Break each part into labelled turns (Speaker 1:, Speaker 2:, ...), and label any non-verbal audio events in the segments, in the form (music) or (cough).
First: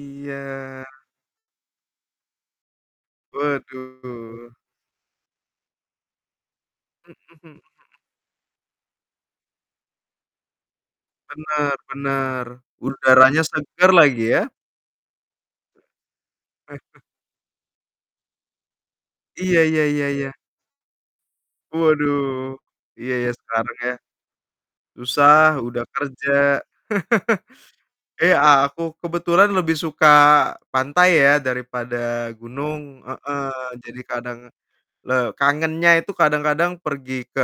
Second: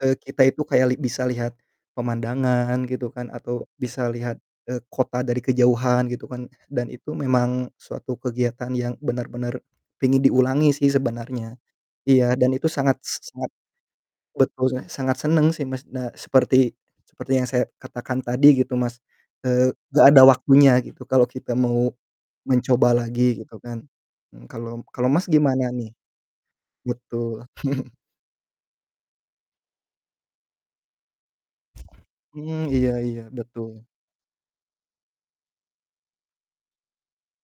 Speaker 1: Eee, kita itu kayak li bisa lihat pemandangan gitu kan, atau bisa lihat,
Speaker 2: Waduh.
Speaker 1: eee, kota dari kejauhan gitu kan dan itu
Speaker 2: Mhm mhm mhm.
Speaker 1: memang suatu kegiatan yang benar-benar pengin diulangi sih sebenarnya.
Speaker 2: Benar
Speaker 1: Iya
Speaker 2: benar.
Speaker 1: dan itu sangat s
Speaker 2: Udaranya
Speaker 1: sangat
Speaker 2: segar lagi ya.
Speaker 1: betul, saya sangat senang sih, Mas, nah seperti
Speaker 2: (chuckles)
Speaker 1: seperti yang saya katakan tadi gitu, Mas,
Speaker 2: Iya
Speaker 1: eee,
Speaker 2: iya
Speaker 1: gak
Speaker 2: iya
Speaker 1: ada
Speaker 2: iya.
Speaker 1: waktunya gitu kalau kita mau
Speaker 2: Waduh.
Speaker 1: mencoba
Speaker 2: Iya iya
Speaker 1: lagi gitu
Speaker 2: sekarang
Speaker 1: kan.
Speaker 2: ya.
Speaker 1: Mmm, kalau m kalau, Mas,
Speaker 2: Susah,
Speaker 1: gimana
Speaker 2: udah
Speaker 1: nih?
Speaker 2: kerja.
Speaker 1: Betul. (chuckles)
Speaker 2: (chuckles) Eh, aku kebetulan lebih suka pantai ya daripada
Speaker 1: Mmm, iya
Speaker 2: gunung,
Speaker 1: iya,
Speaker 2: heeh.
Speaker 1: betul.
Speaker 2: Jadi kadang le kangennya itu kadang-kadang pergi ke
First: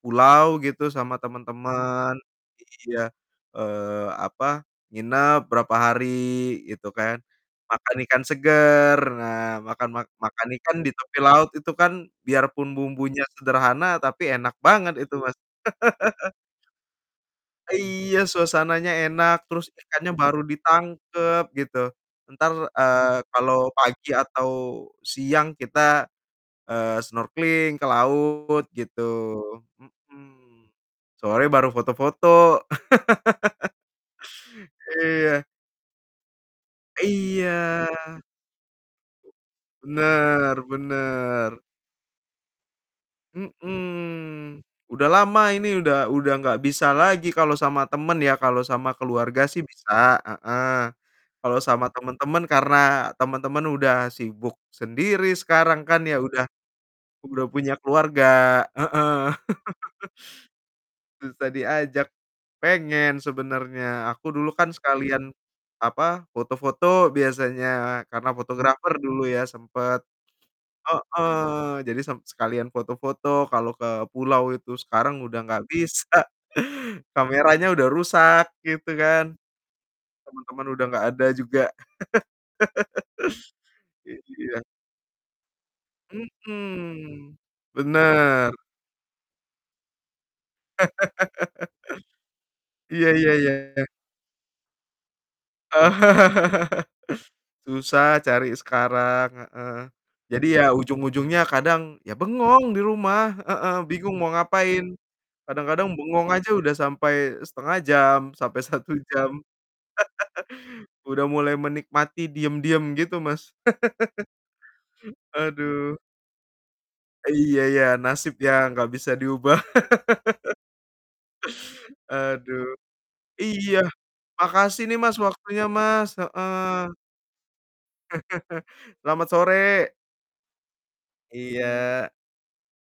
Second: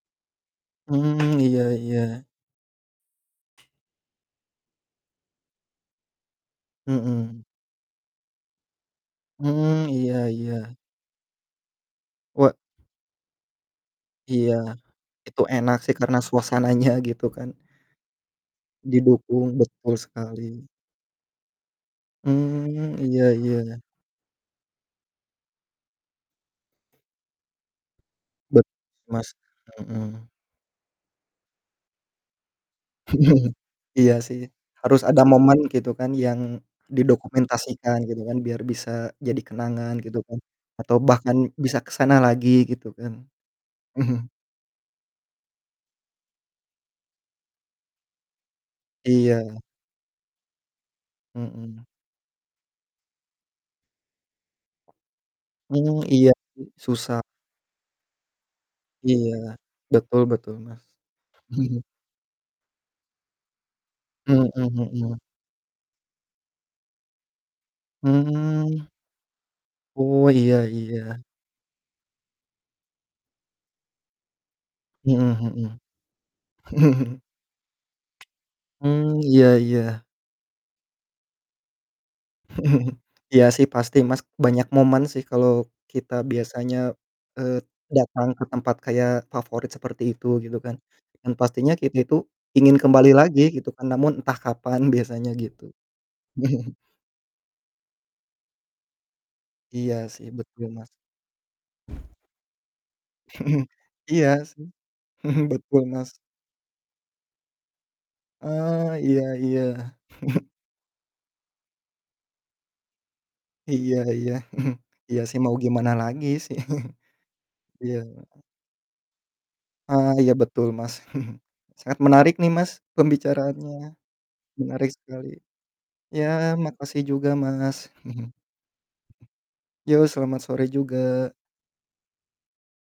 Speaker 2: pulau gitu sama
Speaker 1: Hmm, iya
Speaker 2: teman-teman.
Speaker 1: iya.
Speaker 2: Iya, eee, apa, nginep berapa hari gitu kan.
Speaker 1: Mhm.
Speaker 2: Makan ikan segar. Nah,
Speaker 1: Hmm,
Speaker 2: makan mak
Speaker 1: iya
Speaker 2: makan
Speaker 1: iya.
Speaker 2: ikan di tepi laut itu kan
Speaker 1: Wa
Speaker 2: biarpun bumbunya sederhana tapi
Speaker 1: Iya.
Speaker 2: enak banget itu, Mas.
Speaker 1: itu enak sih karena
Speaker 2: (laughs)
Speaker 1: suasananya gitu kan.
Speaker 2: Iya suasananya enak
Speaker 1: Didukung,
Speaker 2: terus
Speaker 1: betul
Speaker 2: ikannya baru
Speaker 1: sekali.
Speaker 2: ditangkep gitu. Entar,
Speaker 1: Mmm,
Speaker 2: eee,
Speaker 1: iya
Speaker 2: kalau
Speaker 1: iya.
Speaker 2: pagi atau siang kita, eee, snorkeling ke laut
Speaker 1: Betul,
Speaker 2: gitu,
Speaker 1: Mas, mhm.
Speaker 2: mhm. Sore baru foto-foto.
Speaker 1: (chuckles)
Speaker 2: (laughs)
Speaker 1: Iya sih, harus ada
Speaker 2: Iya.
Speaker 1: momen gitu kan yang
Speaker 2: Iya.
Speaker 1: didokumentasikan gitu kan, biar bisa jadi kenangan gitu kan
Speaker 2: Benar
Speaker 1: atau bahkan
Speaker 2: benar.
Speaker 1: bisa ke sana lagi gitu kan. Mhm.
Speaker 2: Mhm, udah lama ini udah udah gak bisa lagi kalau sama teman ya. Kalau sama keluarga
Speaker 1: Iya.
Speaker 2: sih bisa, heeh. Kalau
Speaker 1: Mhm.
Speaker 2: sama teman-teman karena teman-teman udah sibuk sendiri sekarang
Speaker 1: Mmm,
Speaker 2: kan ya
Speaker 1: iya
Speaker 2: udah
Speaker 1: sih susah.
Speaker 2: udah punya keluarga, heeh.
Speaker 1: Iya,
Speaker 2: (laughs)
Speaker 1: betul betul, Mas.
Speaker 2: Susah
Speaker 1: (chuckles)
Speaker 2: diajak. Pengen sebenarnya, aku
Speaker 1: Mhm
Speaker 2: dulu kan
Speaker 1: mhm.
Speaker 2: sekalian, apa, foto-foto biasanya karena
Speaker 1: Hmm.
Speaker 2: fotografer dulu ya sempat.
Speaker 1: Oh, iya iya.
Speaker 2: Heeh. Jadi sem sekalian foto-foto kalau ke pulau itu, sekarang udah gak
Speaker 1: Mhm
Speaker 2: bisa.
Speaker 1: mhm. (chuckles)
Speaker 2: Kameranya udah rusak gitu
Speaker 1: Hmm,
Speaker 2: kan.
Speaker 1: iya iya.
Speaker 2: Teman-teman udah gak ada juga.
Speaker 1: (chuckles)
Speaker 2: (laughs)
Speaker 1: Iya sih pasti, Mas,
Speaker 2: Iya.
Speaker 1: banyak momen sih kalau kita biasanya,
Speaker 2: Mhm,
Speaker 1: eee, datang ke
Speaker 2: benar.
Speaker 1: tempat kayak favorit seperti itu, gitu kan,
Speaker 2: (laughs)
Speaker 1: dan pastinya kita itu ingin
Speaker 2: Iya
Speaker 1: kembali
Speaker 2: iya
Speaker 1: lagi
Speaker 2: iya.
Speaker 1: gitu kan, namun entah kapan, biasanya gitu. (chuckles)
Speaker 2: (laughs) Susah cari sekarang, heeh.
Speaker 1: Iya sih
Speaker 2: Jadi
Speaker 1: betul,
Speaker 2: ya
Speaker 1: Mas.
Speaker 2: ujung-ujungnya kadang ya bengong di rumah,
Speaker 1: (chuckles)
Speaker 2: heeh, bingung
Speaker 1: Iya
Speaker 2: mau
Speaker 1: sih
Speaker 2: ngapain.
Speaker 1: (chuckles) betul,
Speaker 2: Kadang-kadang
Speaker 1: Mas.
Speaker 2: bengong aja udah sampai 0,5 jam sampai
Speaker 1: Oh,
Speaker 2: 1
Speaker 1: iya
Speaker 2: jam. (laughs)
Speaker 1: iya. (chuckles)
Speaker 2: Udah mulai menikmati diam-diam gitu, Mas.
Speaker 1: Iya
Speaker 2: (laughs)
Speaker 1: iya. (chuckles) Iya sih mau gimana
Speaker 2: Aduh.
Speaker 1: lagi sih. (chuckles)
Speaker 2: Iya iya,
Speaker 1: Iya.
Speaker 2: nasib yang nggak bisa diubah.
Speaker 1: Ah, iya
Speaker 2: (laughs)
Speaker 1: betul, Mas. (chuckles) Sangat menarik nih,
Speaker 2: Aduh.
Speaker 1: Mas,
Speaker 2: Iya.
Speaker 1: pembicaraannya.
Speaker 2: Makasih
Speaker 1: Menarik
Speaker 2: nih, Mas,
Speaker 1: sekali.
Speaker 2: waktunya, Mas,
Speaker 1: Ya
Speaker 2: heeh.
Speaker 1: makasih juga, Mas. (chuckles)
Speaker 2: (chuckles) Selamat sore.
Speaker 1: Yo, selamat sore juga.
Speaker 2: Iya.